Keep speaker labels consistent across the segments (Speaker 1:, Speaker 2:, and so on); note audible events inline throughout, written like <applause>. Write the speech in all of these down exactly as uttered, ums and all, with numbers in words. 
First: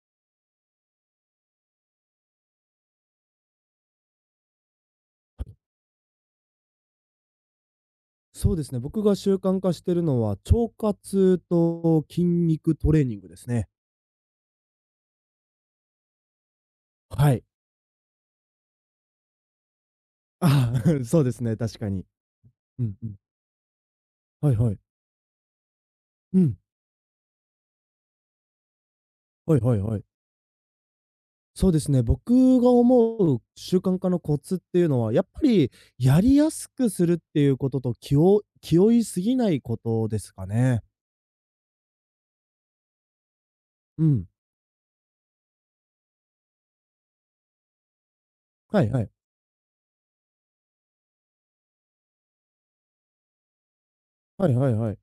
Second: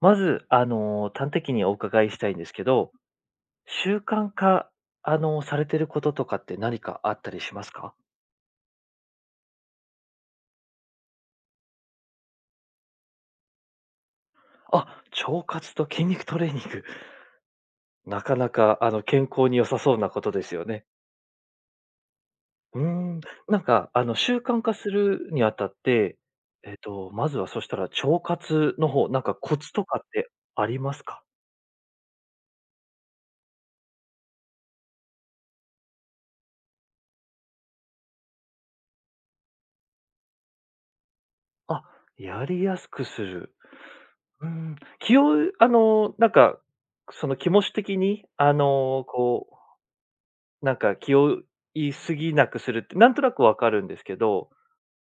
Speaker 1: まず、あの、端的にお伺いしたいんですけど、習慣化、あの、されてることとかって何かあったりしますか？
Speaker 2: そうですね、僕が習慣化してるのは、腸活と筋肉トレーニングですね。
Speaker 1: あ、腸活と筋肉トレーニング。
Speaker 2: はい。
Speaker 1: <laughs> なかなか、あの、健康に良さそうなこと
Speaker 2: <laughs>
Speaker 1: ですよ
Speaker 2: あ
Speaker 1: ね。
Speaker 2: あ、<laughs> そうですね、確かに。
Speaker 1: うー
Speaker 2: うんうん。
Speaker 1: ん。なんか、あの、習
Speaker 2: はい
Speaker 1: 慣
Speaker 2: は
Speaker 1: 化
Speaker 2: い。
Speaker 1: するにあたって、
Speaker 2: うん。
Speaker 1: えっと、まずはそしたら腸活の方、なんかコ
Speaker 2: はい
Speaker 1: ツ
Speaker 2: はい
Speaker 1: と
Speaker 2: は
Speaker 1: か
Speaker 2: い。
Speaker 1: ってありますか？
Speaker 2: そうですね、僕が思う習慣化のコツっていうのは、やっぱりやりやすくするっていうことと、気を気負いすぎないことですかね。
Speaker 1: あ、やりやすくする。
Speaker 2: うん。
Speaker 1: うん、気をあの、なんか、その気持ち的に、あ
Speaker 2: はいは
Speaker 1: の、
Speaker 2: い。
Speaker 1: こうなんか気を言いすぎなくするって、なんとなくわかるんですけ
Speaker 2: は
Speaker 1: ど、
Speaker 2: いはいはい。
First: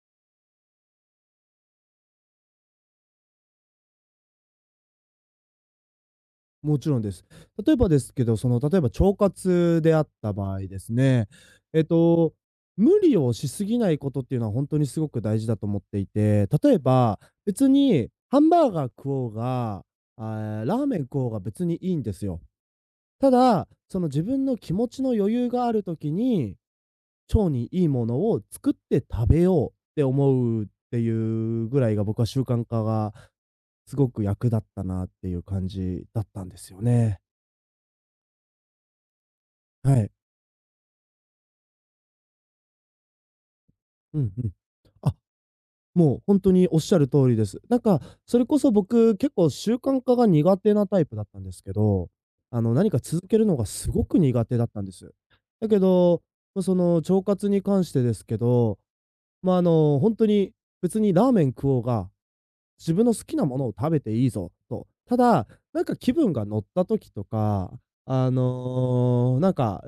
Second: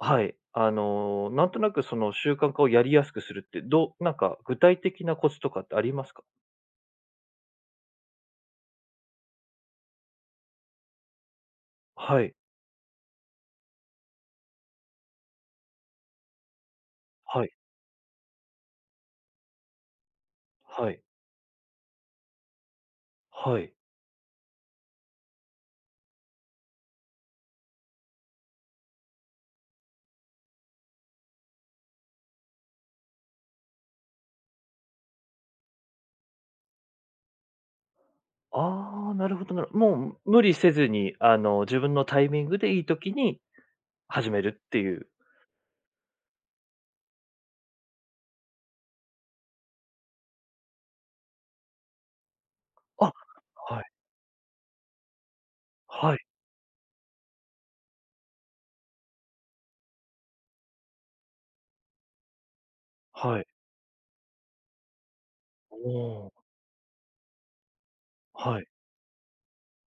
Speaker 1: はい。あの、なんとなくその習慣化をやりやすくするって、どうなんか具体的なコツとかってありますか？
Speaker 2: もちろんです。例えばですけど、その、例えば腸活であった場合ですね、えっ
Speaker 1: はい、
Speaker 2: と、無理をしすぎないことっていうのは本当にすごく大事だと思っていて、例えば、
Speaker 1: はい、
Speaker 2: 別にハンバーガー食おうが、あ、ラー
Speaker 1: は
Speaker 2: メン
Speaker 1: い、
Speaker 2: 食おうが別にいいんですよ。た
Speaker 1: は
Speaker 2: だ、
Speaker 1: い。
Speaker 2: その自分の気持ちの余裕がある時に、腸にいいものを作って食べようって思うっていうぐらいが、僕は習慣化がすごく役立ったなっていう感じだったんですよね。
Speaker 1: ああ、なるほどなる
Speaker 2: はい。
Speaker 1: もう無理せずに、あの、自分のタイミングでいい時に
Speaker 2: うん
Speaker 1: 始め
Speaker 2: うん。
Speaker 1: るっていう。
Speaker 2: あ、もう本当におっしゃる通りです。なんか、それこそ僕、結構習慣化が苦手なタイプだったんですけど、あの、何か
Speaker 1: あ、
Speaker 2: 続けるのが
Speaker 1: はい、
Speaker 2: すごく苦手だったんです。だけ
Speaker 1: はい、
Speaker 2: ど、ま、その腸活に関してですけど、まあ、あの、本当に別にラーメン食おうが、自分の好き
Speaker 1: は
Speaker 2: な
Speaker 1: い。
Speaker 2: ものを食べていいぞと。ただ、
Speaker 1: お
Speaker 2: なんか気
Speaker 1: ー
Speaker 2: 分が乗った時とか、あ
Speaker 1: はい、
Speaker 2: の、なんか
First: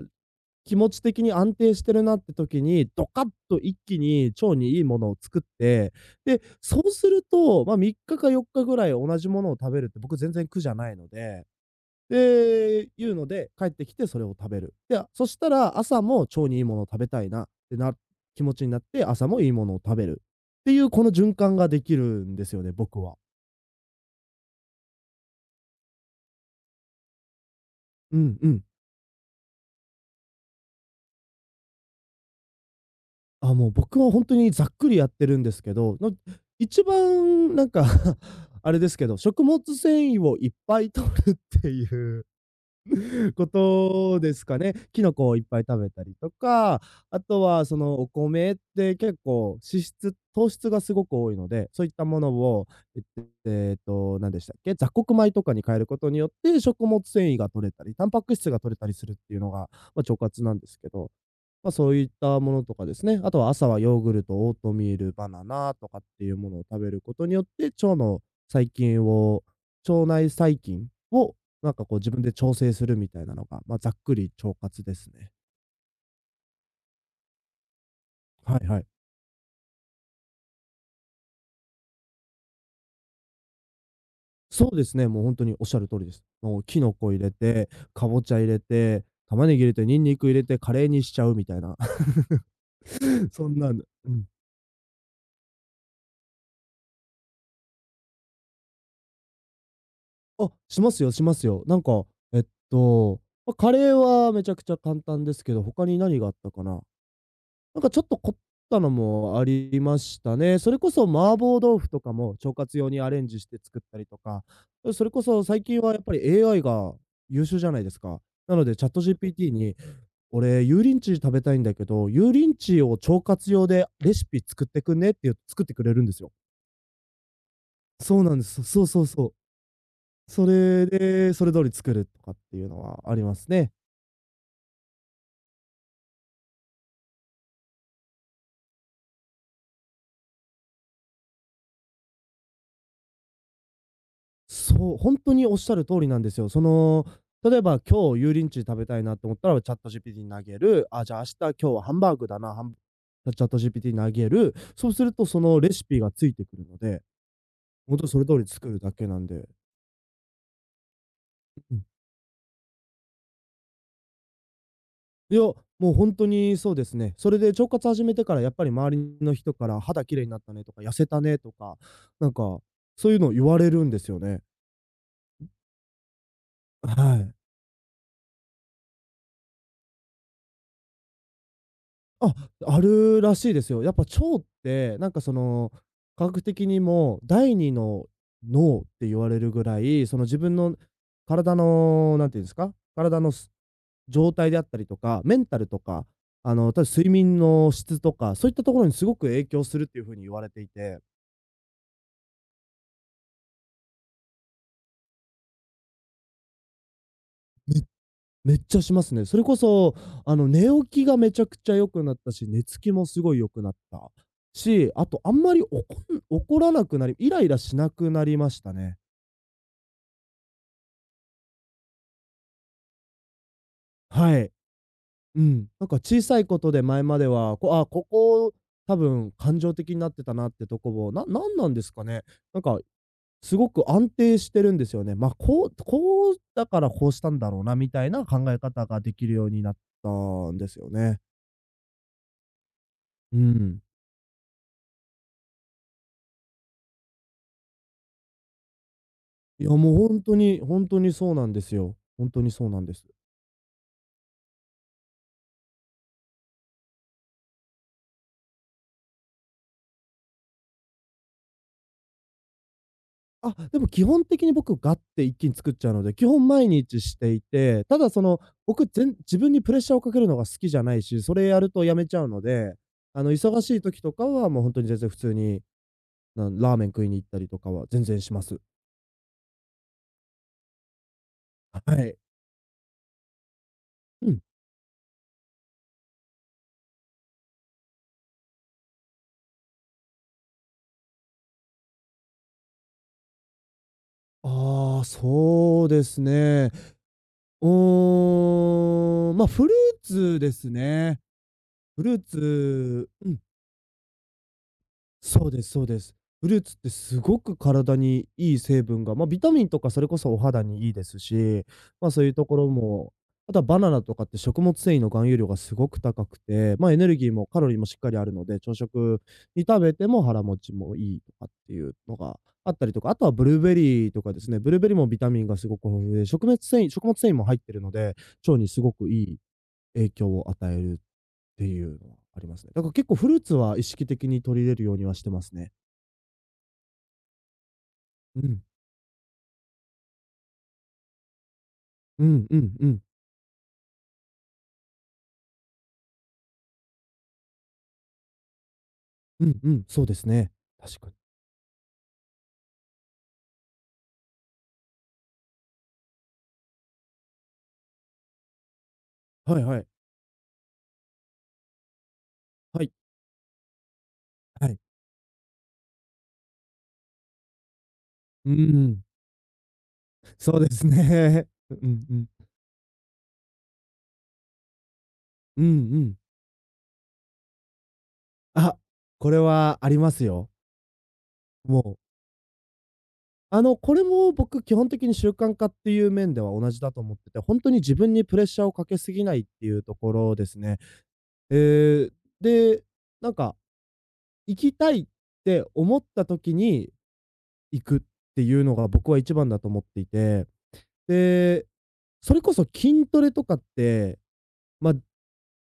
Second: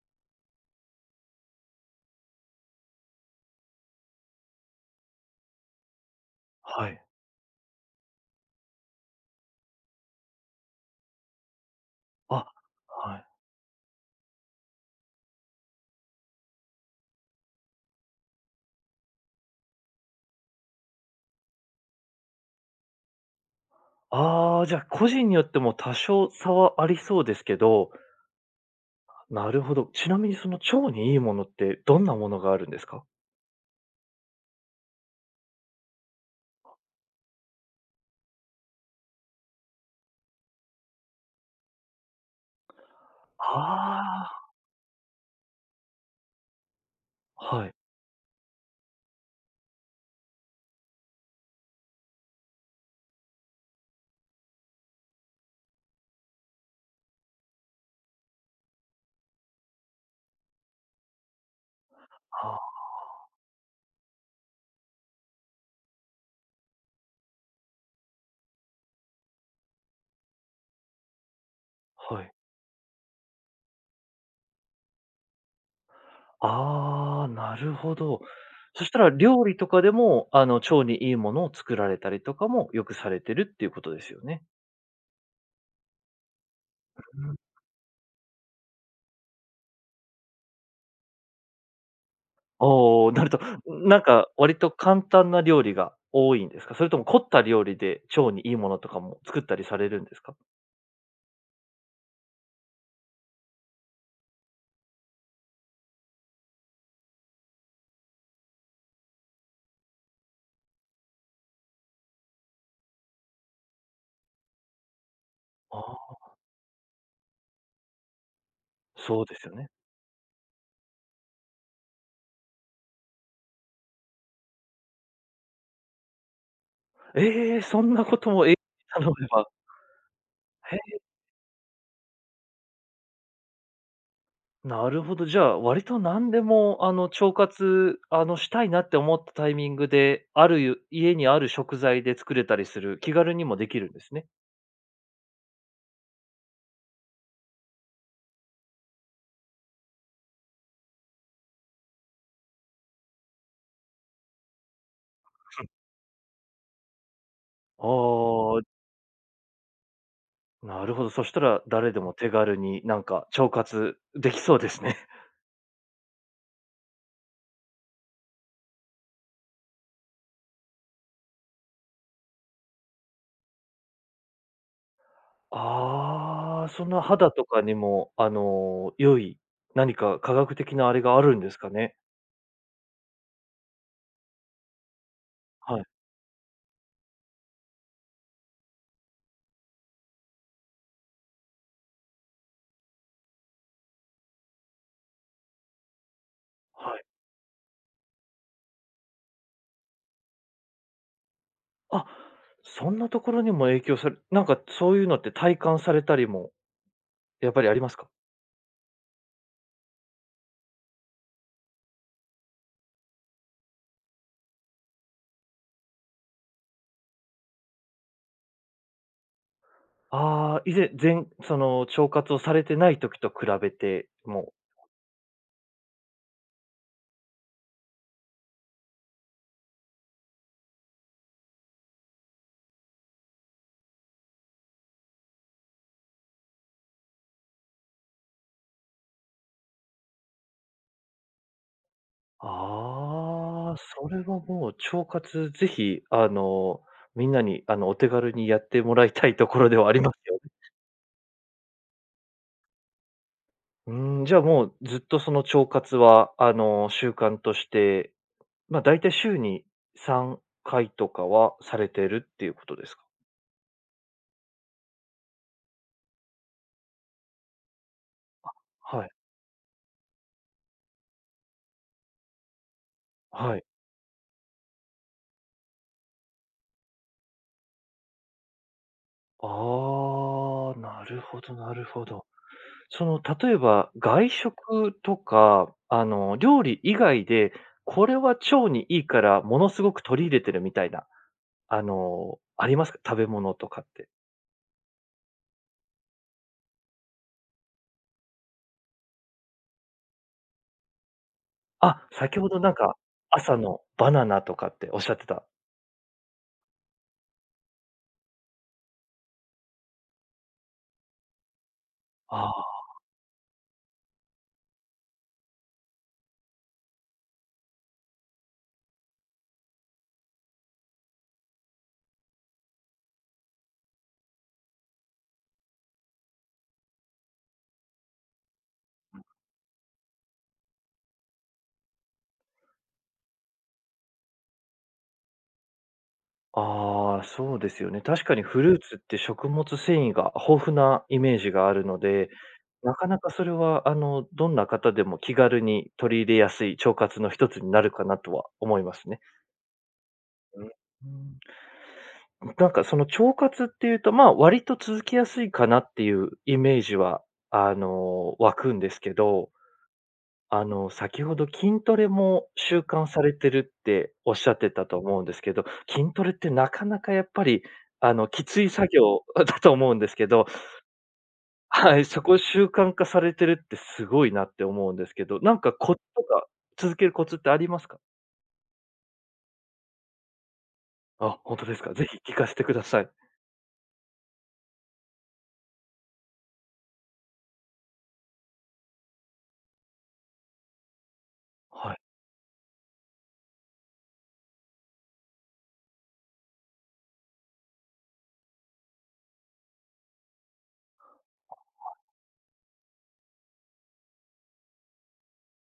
Speaker 2: 気持ち的に安定してるなって時に、ドカッと一気に腸にいいものを作って、で、そ
Speaker 1: は
Speaker 2: う
Speaker 1: い。
Speaker 2: すると、まあ、みっかかよっかぐらい同じものを食べるって僕全然苦じゃないので、
Speaker 1: あ、
Speaker 2: で、いう
Speaker 1: はい。
Speaker 2: ので、帰ってきてそれを食べる。で、そしたら朝も腸にいいものを食べたいなってな気持ちになって、朝もいいものを食べるっていうこの循環ができるんですよね、僕は。
Speaker 1: ああ、じゃあ個人によっても多少差はありそうですけど、
Speaker 2: うんうん。
Speaker 1: なるほど。ちなみにその腸にいいものってどんなものがあるんですか？
Speaker 2: あ、もう僕は本当にざっくりやってるんですけど、の一番なんか <laughs> あれですけど、食物繊維をいっぱい摂るっていう <laughs> こと
Speaker 1: あ
Speaker 2: ですかね。キノコをいっぱい食べたりとか、あと
Speaker 1: あ、
Speaker 2: は
Speaker 1: はい。
Speaker 2: そのお米って結構脂質糖質がすごく多いので、そういったものを、えっとえっと、何でしたっけ、雑穀米とかに変えることによって食物繊維が摂れたり、タンパク質が摂れたりするっていうのが、まあ、腸活なんですけど、まあ、そういったもの
Speaker 1: あ
Speaker 2: とかですね、あとは朝はヨーグルト、オートミール、バナナとかっていうものを食べることによって、腸の細菌を腸内細菌をなんかこう自
Speaker 1: あ、は
Speaker 2: 分
Speaker 1: い。
Speaker 2: で調整するみたいなのが、まあ、ざっくり腸活ですね。
Speaker 1: ああ、なるほど。
Speaker 2: はいは
Speaker 1: そ
Speaker 2: い。
Speaker 1: したら料理とかでも、あの、腸にいいものを作られたりとかもよくされてるっていうことですよね。
Speaker 2: そうですね、もう本当におっしゃる通りです。もうキノコ入
Speaker 1: う
Speaker 2: れ
Speaker 1: ん。
Speaker 2: て、かぼちゃ入れて、玉ねぎ入れて、ニンニク入れて、カレーにしちゃうみたいな、
Speaker 1: おお、な
Speaker 2: <laughs>
Speaker 1: ると、
Speaker 2: そんなん
Speaker 1: なん
Speaker 2: うん。
Speaker 1: か割と簡単な料理が多いんですか？それとも凝った料理で腸にいいものとかも作ったりされるんですか？
Speaker 2: あ、しますよしますよ。なんか、えっと、ま、カレーはめちゃくちゃ簡単ですけど、他に何があったかな。なんかちょっと凝ったのもありましたね。それこそ麻婆豆腐とかも腸活用にアレンジして作ったりとか、それこそ最
Speaker 1: あ
Speaker 2: 近はやっぱ
Speaker 1: あ、
Speaker 2: り エーアイ が優秀じゃないですか。なので
Speaker 1: そうです
Speaker 2: ChatGPT
Speaker 1: よね。
Speaker 2: に「俺油淋鶏食べたいんだけど、油淋鶏を腸活用でレシピ作ってくんね」って言う作ってくれるんですよ。
Speaker 1: ええ、そんな
Speaker 2: そ
Speaker 1: こ
Speaker 2: う
Speaker 1: と
Speaker 2: なんで
Speaker 1: もえ
Speaker 2: す。そうそ
Speaker 1: 頼
Speaker 2: う
Speaker 1: め
Speaker 2: そう。
Speaker 1: ば。
Speaker 2: それで、それ通り作るとかっていうのはありますね。
Speaker 1: なるほど。じゃあ、割と何でも、あの、腸活、あの、したいなって思ったタイミングで、あるゆ家にある食材で作れたりする、気軽にもできるんですね。
Speaker 2: そう、ほんとにおっしゃる通りなんですよ。その、例えば今日油淋鶏食べたいなと思ったら、チャット g p t に投げる。あ、じゃあ、明日、今日はハンバーグだな、ハンチャット g p t に投げる。そうすると、そのレシピがついてくるので、
Speaker 1: あ
Speaker 2: ほんとそれ通り
Speaker 1: あ、
Speaker 2: 作るだけなんで。
Speaker 1: なるほど。そしたら
Speaker 2: うん。
Speaker 1: 誰でも手軽になんか腸活できそうですね。<laughs>
Speaker 2: いや、もうほんとにそうですね。それで腸活始めてからやっぱり周りの人から「肌綺麗になったね」とか「痩せたね」とか、なんか、そういうのを言われるんですよね。
Speaker 1: ああ、その
Speaker 2: は
Speaker 1: 肌
Speaker 2: い。
Speaker 1: とかにも、あの、良い、何か科学的なあれがあるんですかね？
Speaker 2: あ、あるらしいですよ。やっぱ腸って、なんかその、
Speaker 1: はい、
Speaker 2: 科学的にも第二の脳って言われるぐらい、その自分の体の、なんていうんですか、体のす状態であったりとか、メンタルとか、あの、た
Speaker 1: はい。
Speaker 2: 睡眠の質とか、そういったところにすごく影響するっていう風に言われていて、
Speaker 1: あ、そんなところにも影響されなんかそういうのって体感されたりも、やっぱりありますか？
Speaker 2: めっちゃしますね。それこそ、あの、寝起きがめちゃくちゃ良くなったし、寝つきもすごい良くなったし、あとあんまり怒ん怒らなくなりイライラしなくなりましたね。
Speaker 1: ああ、以前ぜその腸活をされてない時と比べて、
Speaker 2: はい。
Speaker 1: も
Speaker 2: うん。なんか小さいことで前までは、こあ、ここ多分感情的になってたなってとこを、ななんなんですかね。なんかすごく安定してるんですよね。まあ、こうこうだからこうしたんだろうなみたいな考え方ができるようになったんですよね。う
Speaker 1: ああ、
Speaker 2: ん。
Speaker 1: それはもう腸活ぜひ、あの、みんなに、あの、お手軽にやってもらいたいとこ
Speaker 2: い
Speaker 1: ろ
Speaker 2: や、
Speaker 1: ではあ
Speaker 2: も
Speaker 1: り
Speaker 2: う
Speaker 1: ます
Speaker 2: 本
Speaker 1: よ
Speaker 2: 当
Speaker 1: ね。
Speaker 2: に本当にそうなんですよ。本当にそうなんです。
Speaker 1: うーん、じゃあもうずっとその腸活は、あの、習慣として、ま、だいたい週にさんかいとかはされてるっていうことですか？
Speaker 2: あ、でも基本的に僕ガッて一気に作っちゃうので、基本毎日していて、ただその、僕
Speaker 1: は
Speaker 2: ぜ
Speaker 1: い、
Speaker 2: ん自分にプレッシャーをかけるのが好きじゃないし、それやるとやめちゃうので、あの
Speaker 1: は
Speaker 2: 忙
Speaker 1: い。
Speaker 2: しい時とかはもうほんとに全然普通に、なんラーメン食いに行ったりとかは全然します。
Speaker 1: ああ、なるほどなる
Speaker 2: は
Speaker 1: ほ
Speaker 2: い。
Speaker 1: ど。その、例えば、外
Speaker 2: うん。
Speaker 1: 食とか、あの、料理以外で、これは腸にいいから、ものすごく取り入れてるみたいな、あの、ありますか？食べ物とかって。
Speaker 2: ああ、そうですね。うーん、ま、フルーツですね。フ
Speaker 1: あ、
Speaker 2: ルー
Speaker 1: 先ほどなんか、
Speaker 2: ツ、
Speaker 1: 朝のバナナとかっておっしゃってた。
Speaker 2: そうですそうです。フルーツってすごく体にいい成分が、まあ、ビタミンとかそれこそお肌にいいですし、まあ、そういうところ
Speaker 1: あ
Speaker 2: も、あとはバナナとかって食物繊維の含有量がすごく高くて、まあ、エネルギーもカロリーもしっかりあるので、朝食に食べても腹持ちもいいとかっていうのがあったりとか、あとはブルーベリーとかですね、ブルーベリーもビタミンがすごく豊富で、食物繊維食物繊維も入ってるので、腸にすごくいい影響を与えるっていうのはありますね。だから結構フルーツは意識的に取り入れるようにはしてますね。
Speaker 1: あ、ああ、そうですよね。確か
Speaker 2: う
Speaker 1: にフ
Speaker 2: ん。
Speaker 1: ルーツって食物繊維が豊富なイメージがあるの
Speaker 2: う
Speaker 1: で、
Speaker 2: んうんう
Speaker 1: な
Speaker 2: ん。
Speaker 1: かなかそれは、あの、どんな方でも気軽に取り入れやすい腸活の一つになるかなとは思いますね。
Speaker 2: うんうん。そうですね。
Speaker 1: うん、
Speaker 2: 確かに。
Speaker 1: ん。なんかその腸活っていうと、まあ、割と続きやすいかなっていうイメージは、あの、湧くんですけど、
Speaker 2: はいはい。
Speaker 1: あの、先ほど筋トレも習
Speaker 2: はい。
Speaker 1: 慣されてるっておっしゃっ
Speaker 2: は
Speaker 1: て
Speaker 2: い。
Speaker 1: たと思うんですけど、筋トレってなかなかやっぱり、あの、き
Speaker 2: う
Speaker 1: つい作
Speaker 2: ん。
Speaker 1: 業 <laughs> だと思うんですけ
Speaker 2: <laughs>
Speaker 1: ど、
Speaker 2: そうですね。<laughs> う
Speaker 1: はい、
Speaker 2: んう
Speaker 1: そ
Speaker 2: ん。
Speaker 1: こを習慣化されてるってすごいなって思うんですけど、なん
Speaker 2: うんう
Speaker 1: かコツ
Speaker 2: ん。
Speaker 1: とか、続けるコツってありますか？
Speaker 2: あ、これはありますよ。
Speaker 1: あ、本当で
Speaker 2: も
Speaker 1: すか？
Speaker 2: う、
Speaker 1: ぜひ聞かせてください。
Speaker 2: あの、これも僕基本的に習慣化っていう面では同じだと思ってて、本当に自分にプレッシャーをかけすぎないっていうところですね。
Speaker 1: はい。
Speaker 2: えーで、なんか、行きたいって思った時に行くっていうのが僕は一番だと思っていて、で、それこそ筋トレとかって、まあ、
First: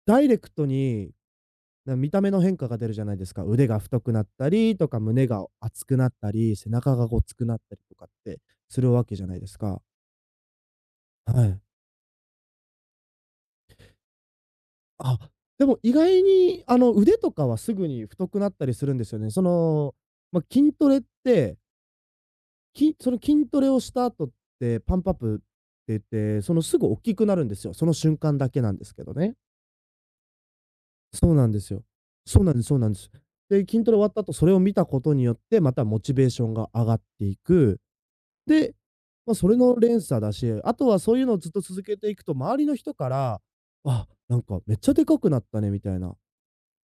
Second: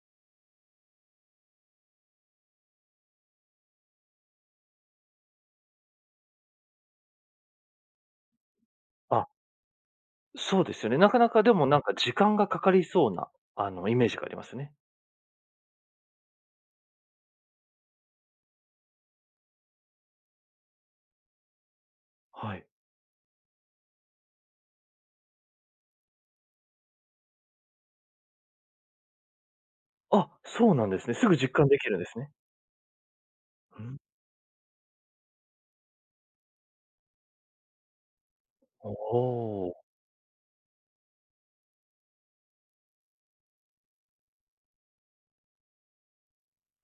Speaker 2: ダイレクトに、な見た目の変化が出るじゃないですか。腕が太くなったりとか、胸が厚くなったり、背中がごつくなったりとかってするわけじ
Speaker 1: あ
Speaker 2: ゃないですか。
Speaker 1: そうですよね。なかなか
Speaker 2: は
Speaker 1: で
Speaker 2: い。
Speaker 1: もなんか時間がかかりそうな、あの、イメージがありますね。
Speaker 2: あ、でも意外にあの、腕とかはすぐに太くなったりするんですよね。その、まあ、筋トレって、
Speaker 1: はい。
Speaker 2: きその筋トレをした後って、パンプアップって言って、そのすぐ大きくなるんですよ。その瞬間だけなんですけどね。
Speaker 1: あ、そうなんですね。す
Speaker 2: そう
Speaker 1: ぐ
Speaker 2: な
Speaker 1: 実
Speaker 2: んで
Speaker 1: 感
Speaker 2: す
Speaker 1: で
Speaker 2: よ。
Speaker 1: きるんですね。
Speaker 2: そうなんですそうなんです。で、
Speaker 1: う
Speaker 2: 筋ト
Speaker 1: ん。
Speaker 2: レ終わった後、それを見たことによって、またモチベーションが上がっていく。で、
Speaker 1: お
Speaker 2: ま、それ
Speaker 1: お、
Speaker 2: の連鎖だし、あとはそういうのをずっと続けていくと、周りの人から、「あ、なんかめっちゃでかくなったね」みたいな、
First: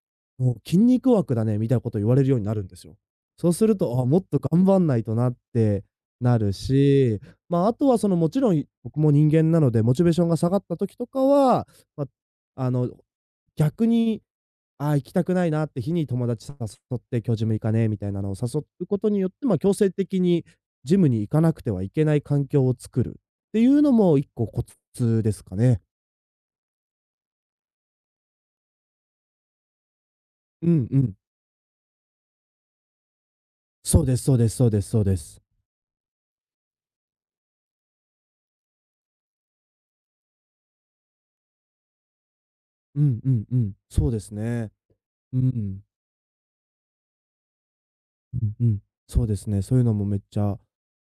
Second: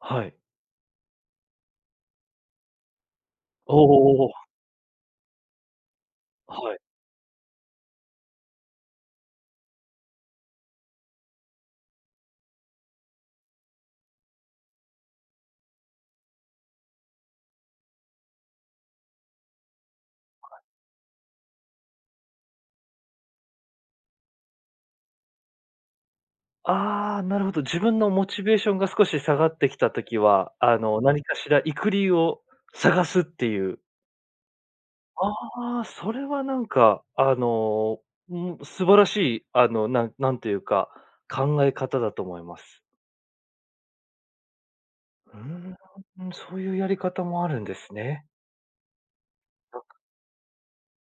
Speaker 1: はい。
Speaker 2: 「もう筋肉枠だね」みたいなこと言われるようになるんですよ。そうす
Speaker 1: お
Speaker 2: ると、あ、もっ
Speaker 1: お、
Speaker 2: と頑張んないとなってなる
Speaker 1: はい。
Speaker 2: し、ま、あとはその、もちろん、い僕も人間なので、モチベーションが下がった時とかは、ま、あの、逆にああ、行きたくないなって日に友達誘って今日ジム行かねえみたいなのを誘うことによって、まあ、強制的にジムに行かなくてはいけない環境を作るっていうのも一個コツですかね。
Speaker 1: ああ、なるほど。自分のモチベーションが少し下がってきたときは、
Speaker 2: う
Speaker 1: あ
Speaker 2: んう
Speaker 1: の、
Speaker 2: ん。
Speaker 1: 何かしらイくリを探すっていう。
Speaker 2: そうですそうですそうですそうです。
Speaker 1: ああ、それはなんか、あの、ん、素晴らしい、あの、なんなんていうか、考え方だと思います。
Speaker 2: うんうんうん。そうですね。
Speaker 1: う
Speaker 2: うん。
Speaker 1: ーん、そういうやり方もあるんですね。
Speaker 2: うんうん。そうですね。そういうのもめっちゃ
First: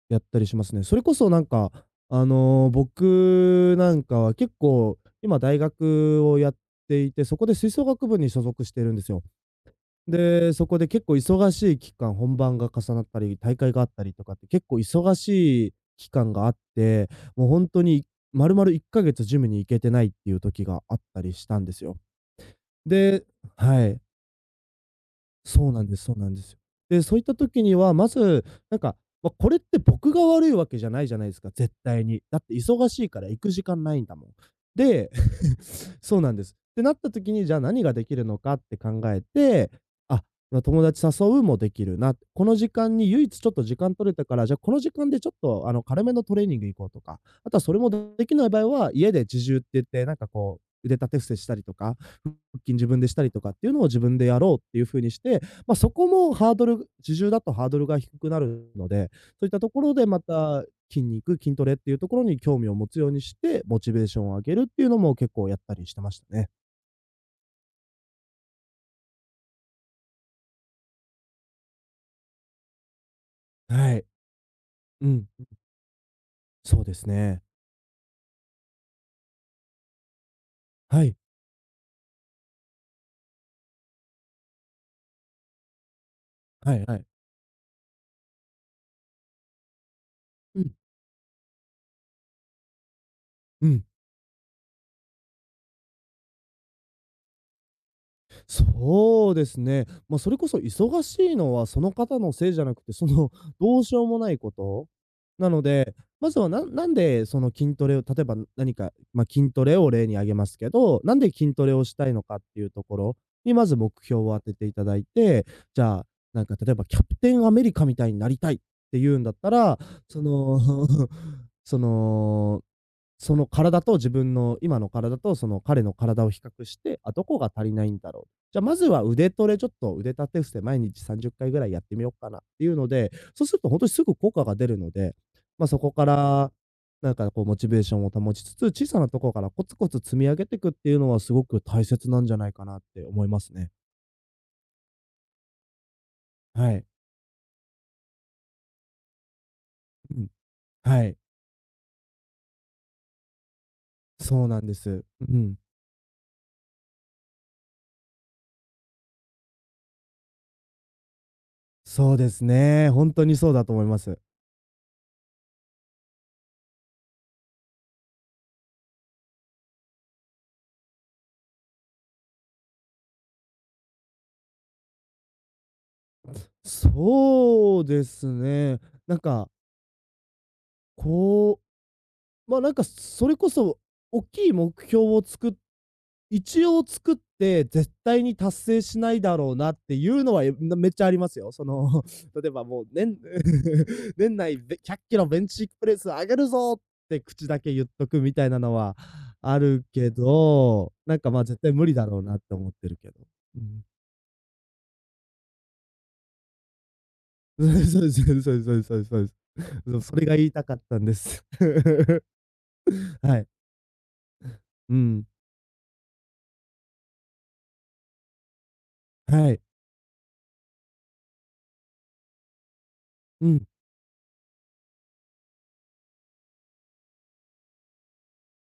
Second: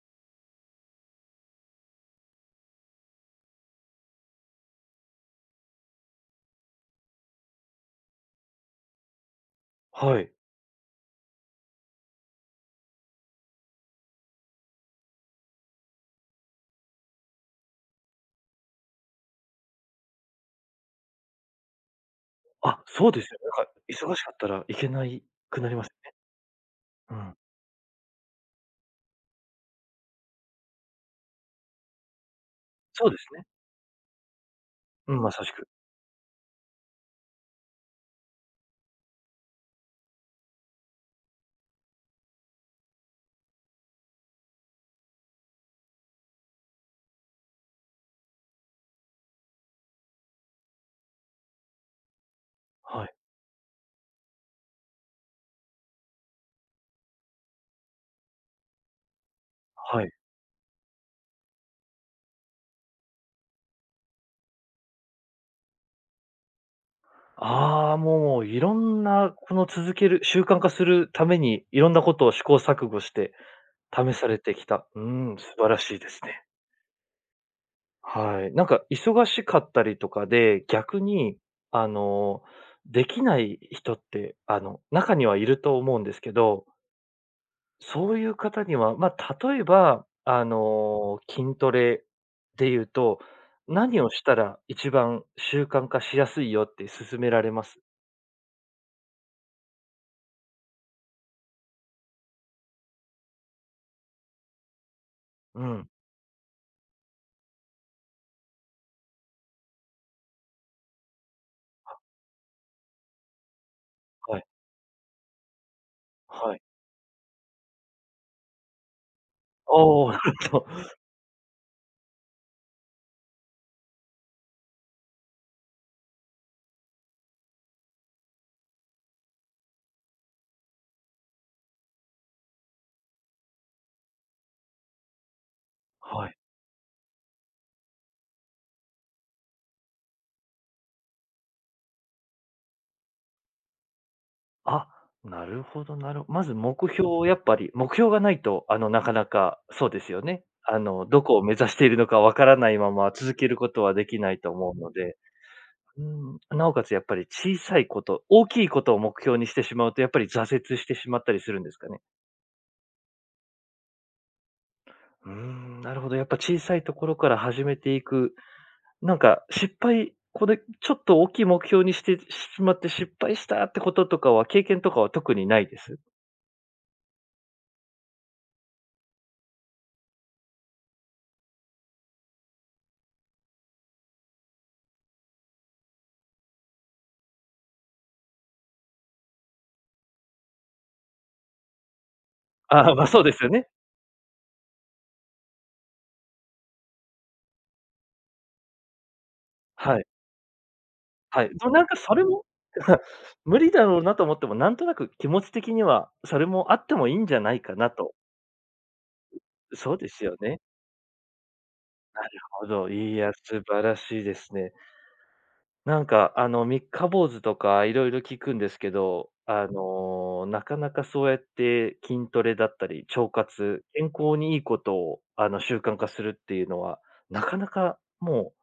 Speaker 2: やったりしますね。それこそなんか、あの、僕なんかは結構今大学をやっていて、そこで吹奏楽部に所属してるんですよ。
Speaker 1: はい。
Speaker 2: で、そこで結構忙しい期間、本番が重なったり、大会があったりとかって結構忙しい期間があって、もう本当にまに丸々1ヶ月ジムに行けてないっていう時があったりしたんですよ。
Speaker 1: あ、そうで
Speaker 2: で
Speaker 1: すよね。なんか
Speaker 2: はい。
Speaker 1: 忙しかったら行けないくな
Speaker 2: そう
Speaker 1: りま
Speaker 2: な
Speaker 1: す
Speaker 2: んです
Speaker 1: よ
Speaker 2: そうなんですよ。で、
Speaker 1: ね。う
Speaker 2: そういっ
Speaker 1: ん。
Speaker 2: た時には、まず、なんか、ま、これって僕が悪いわけじゃないじゃないですか、絶対に。だって忙し
Speaker 1: そ
Speaker 2: い
Speaker 1: うで
Speaker 2: か
Speaker 1: す
Speaker 2: ら行
Speaker 1: ね。
Speaker 2: く時間ないんだもん。で、
Speaker 1: うん、まさしく。
Speaker 2: <laughs> そうなんです。ってなった時に、じゃあ何ができるのかって考えて、あ、ま、友達誘うもできるな、この時間に唯一ちょっと時間取れたから、じゃあこの時間でちょっと、あの、軽めのトレーニング行こうとか、あとはそれもできない場合は、家で自重って言って、なんかこう、腕立て伏せしたりとか筋自分
Speaker 1: は
Speaker 2: で
Speaker 1: い。
Speaker 2: したりとかっていうのを自分でやろうっていう風にして、まあ、そこもハードル、自重だとハードルが低くなるので、そういったところ
Speaker 1: は
Speaker 2: で
Speaker 1: い。
Speaker 2: また筋肉、筋トレっていうところに興味を持つようにして、モチベーションを上げるっていうのも結構やったりしてましたね。
Speaker 1: ああ、もういろんなこの続ける習慣化するために、いろんなことを試行錯誤して
Speaker 2: はい。
Speaker 1: 試されてきた。う
Speaker 2: うん。
Speaker 1: ん、素晴らしいですね。
Speaker 2: そうですね。
Speaker 1: はい。なんか忙しかったりとかで、逆
Speaker 2: はい。
Speaker 1: に、あの、できない人って、あの、中にはいると思うんですけど
Speaker 2: はいはい。
Speaker 1: そういう方には、まあ、例えば、あ
Speaker 2: うん。
Speaker 1: の、筋トレで言うと、
Speaker 2: うん。
Speaker 1: 何をしたら一番習慣化しやすいよって勧められます？
Speaker 2: そうですね。まあ、それこそ忙しいのはその方のせいじゃなくて、その <laughs>、どうしようもないこと。なの
Speaker 1: うん。
Speaker 2: で、まずは、ななんでその筋トレを例えば何か、まあ、筋トレを例に挙げますけど、なんで筋トレをしたいのかっていうところに、まず目標を
Speaker 1: は
Speaker 2: 当
Speaker 1: い、
Speaker 2: てていただいて、じゃあ、なん
Speaker 1: は
Speaker 2: か
Speaker 1: い。
Speaker 2: 例えばキャプテンアメリカみたいになりたいっていうんだったら、
Speaker 1: おあ、な
Speaker 2: そ
Speaker 1: るほ
Speaker 2: の、
Speaker 1: ど。
Speaker 2: <laughs> その、その体と自分の今の体とその彼の体を比較して、あ、どこが足りないんだろう。じゃあまずは腕トレちょっと腕立て伏せ毎日さんじゅっかいぐらいやってみようかなっていうので、そうするとほんとにすぐ効果が出るので、まあ、そこか
Speaker 1: はい。
Speaker 2: ら、なんかこうモチベーションを保ちつつ、小さなところからコツコツ積み上げていくっていうのはすごく大切なんじゃないかなって思いますね。
Speaker 1: あ、なるほどなるほどまず
Speaker 2: は
Speaker 1: 目
Speaker 2: い。
Speaker 1: 標をやっぱり目標がないと、あの、なかなか、そうですよ
Speaker 2: うん。
Speaker 1: ね。あ
Speaker 2: は
Speaker 1: の、
Speaker 2: い。
Speaker 1: どこを目指しているのかわからないまま続けることはできない
Speaker 2: そう
Speaker 1: と
Speaker 2: なん
Speaker 1: 思
Speaker 2: で
Speaker 1: うの
Speaker 2: す。
Speaker 1: で
Speaker 2: うん。
Speaker 1: うん、なおかつやっぱり小さいこと、大きいことを目標にしてしまうと、やっぱり挫折してしまったりするんですかね？
Speaker 2: そうですね。本当にそうだと思います。
Speaker 1: うーん、なるほど、やっぱ小さいところから始めていく、なんか失敗、これちょっと大きい目標にしてしまって失敗したってこととかは、経験とかは特にないです？
Speaker 2: そうですね。なんかこう、ま、あなんか、それこそ、大きい目標を作っ一応作って、絶対に達成しないだろうなっていうのは、え、めっちゃありますよ。その、<laughs> 例えば
Speaker 1: <laughs>
Speaker 2: もう、
Speaker 1: ああ、ま、
Speaker 2: 年
Speaker 1: そうですよ
Speaker 2: <laughs>
Speaker 1: ね。
Speaker 2: 年内べひゃっキロベンチプレス上げるぞって口だけ言っとくみたいなのはある
Speaker 1: はい、
Speaker 2: けど、なんか、ま、
Speaker 1: は
Speaker 2: あ
Speaker 1: い。
Speaker 2: 絶
Speaker 1: でも
Speaker 2: 対
Speaker 1: なん
Speaker 2: 無理
Speaker 1: か
Speaker 2: だ
Speaker 1: そ
Speaker 2: ろ
Speaker 1: れ
Speaker 2: うなっ
Speaker 1: も
Speaker 2: て思ってる
Speaker 1: <laughs>
Speaker 2: けど。
Speaker 1: 無
Speaker 2: う
Speaker 1: 理
Speaker 2: ん。
Speaker 1: だろうなと思っても、なんとなく気持ち的には、それもあってもいいんじゃな
Speaker 2: <laughs>
Speaker 1: い
Speaker 2: そう
Speaker 1: か
Speaker 2: で
Speaker 1: な
Speaker 2: すそうで
Speaker 1: と。
Speaker 2: すそうですそうですそうですそうです。<laughs>
Speaker 1: そう
Speaker 2: そう、
Speaker 1: で
Speaker 2: そ
Speaker 1: す
Speaker 2: れ
Speaker 1: よ
Speaker 2: が言い
Speaker 1: ね。
Speaker 2: たかったんです。
Speaker 1: な
Speaker 2: <laughs>
Speaker 1: るほど、いや、
Speaker 2: はい。
Speaker 1: 素晴らしいですね。
Speaker 2: うん。
Speaker 1: なんか、あの、三日坊主とかいろいろ聞くんですけど、
Speaker 2: はい。
Speaker 1: あの、なかなかそうやって筋トレだったり、腸
Speaker 2: うん。
Speaker 1: 活、健康にいいことを、あの、習慣化するっていうのは、なかなかも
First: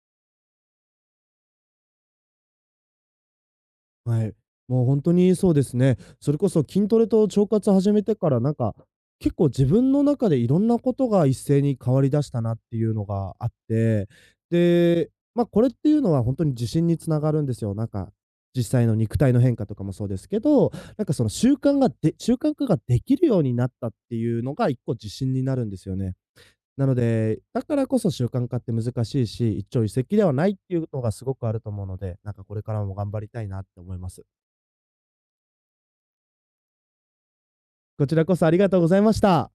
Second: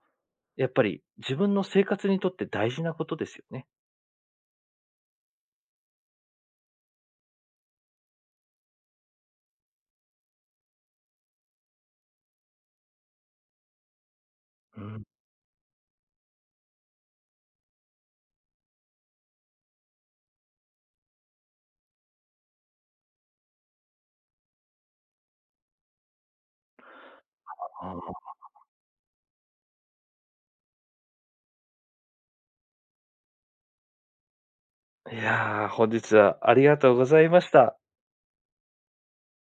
Speaker 1: う、やっぱり自分の生活にとって大事なことですよね。
Speaker 2: はい。もう本当にそうですね。それこそ筋トレと腸活始めてから、なんか、結構自分の中でいろんなことが一斉に変わりだしたなっていうのがあって、
Speaker 1: うん。
Speaker 2: で、ま、あこれっていうのは本当に自信につながるんですよ。なんか、実際の肉体の変化とかもそうですけど、なんかその習慣がで習慣化ができるようになったっていうのが一個自信になるんですよね。なので、だからこそ習
Speaker 1: あ
Speaker 2: 慣化って難しいし、一朝一夕ではないっていうのがすごくあると思うので、なんかこれからも頑張りたいなって思います。
Speaker 1: ーいやー、本日はありがとうございました。
Speaker 2: こちらこそありがとうございました。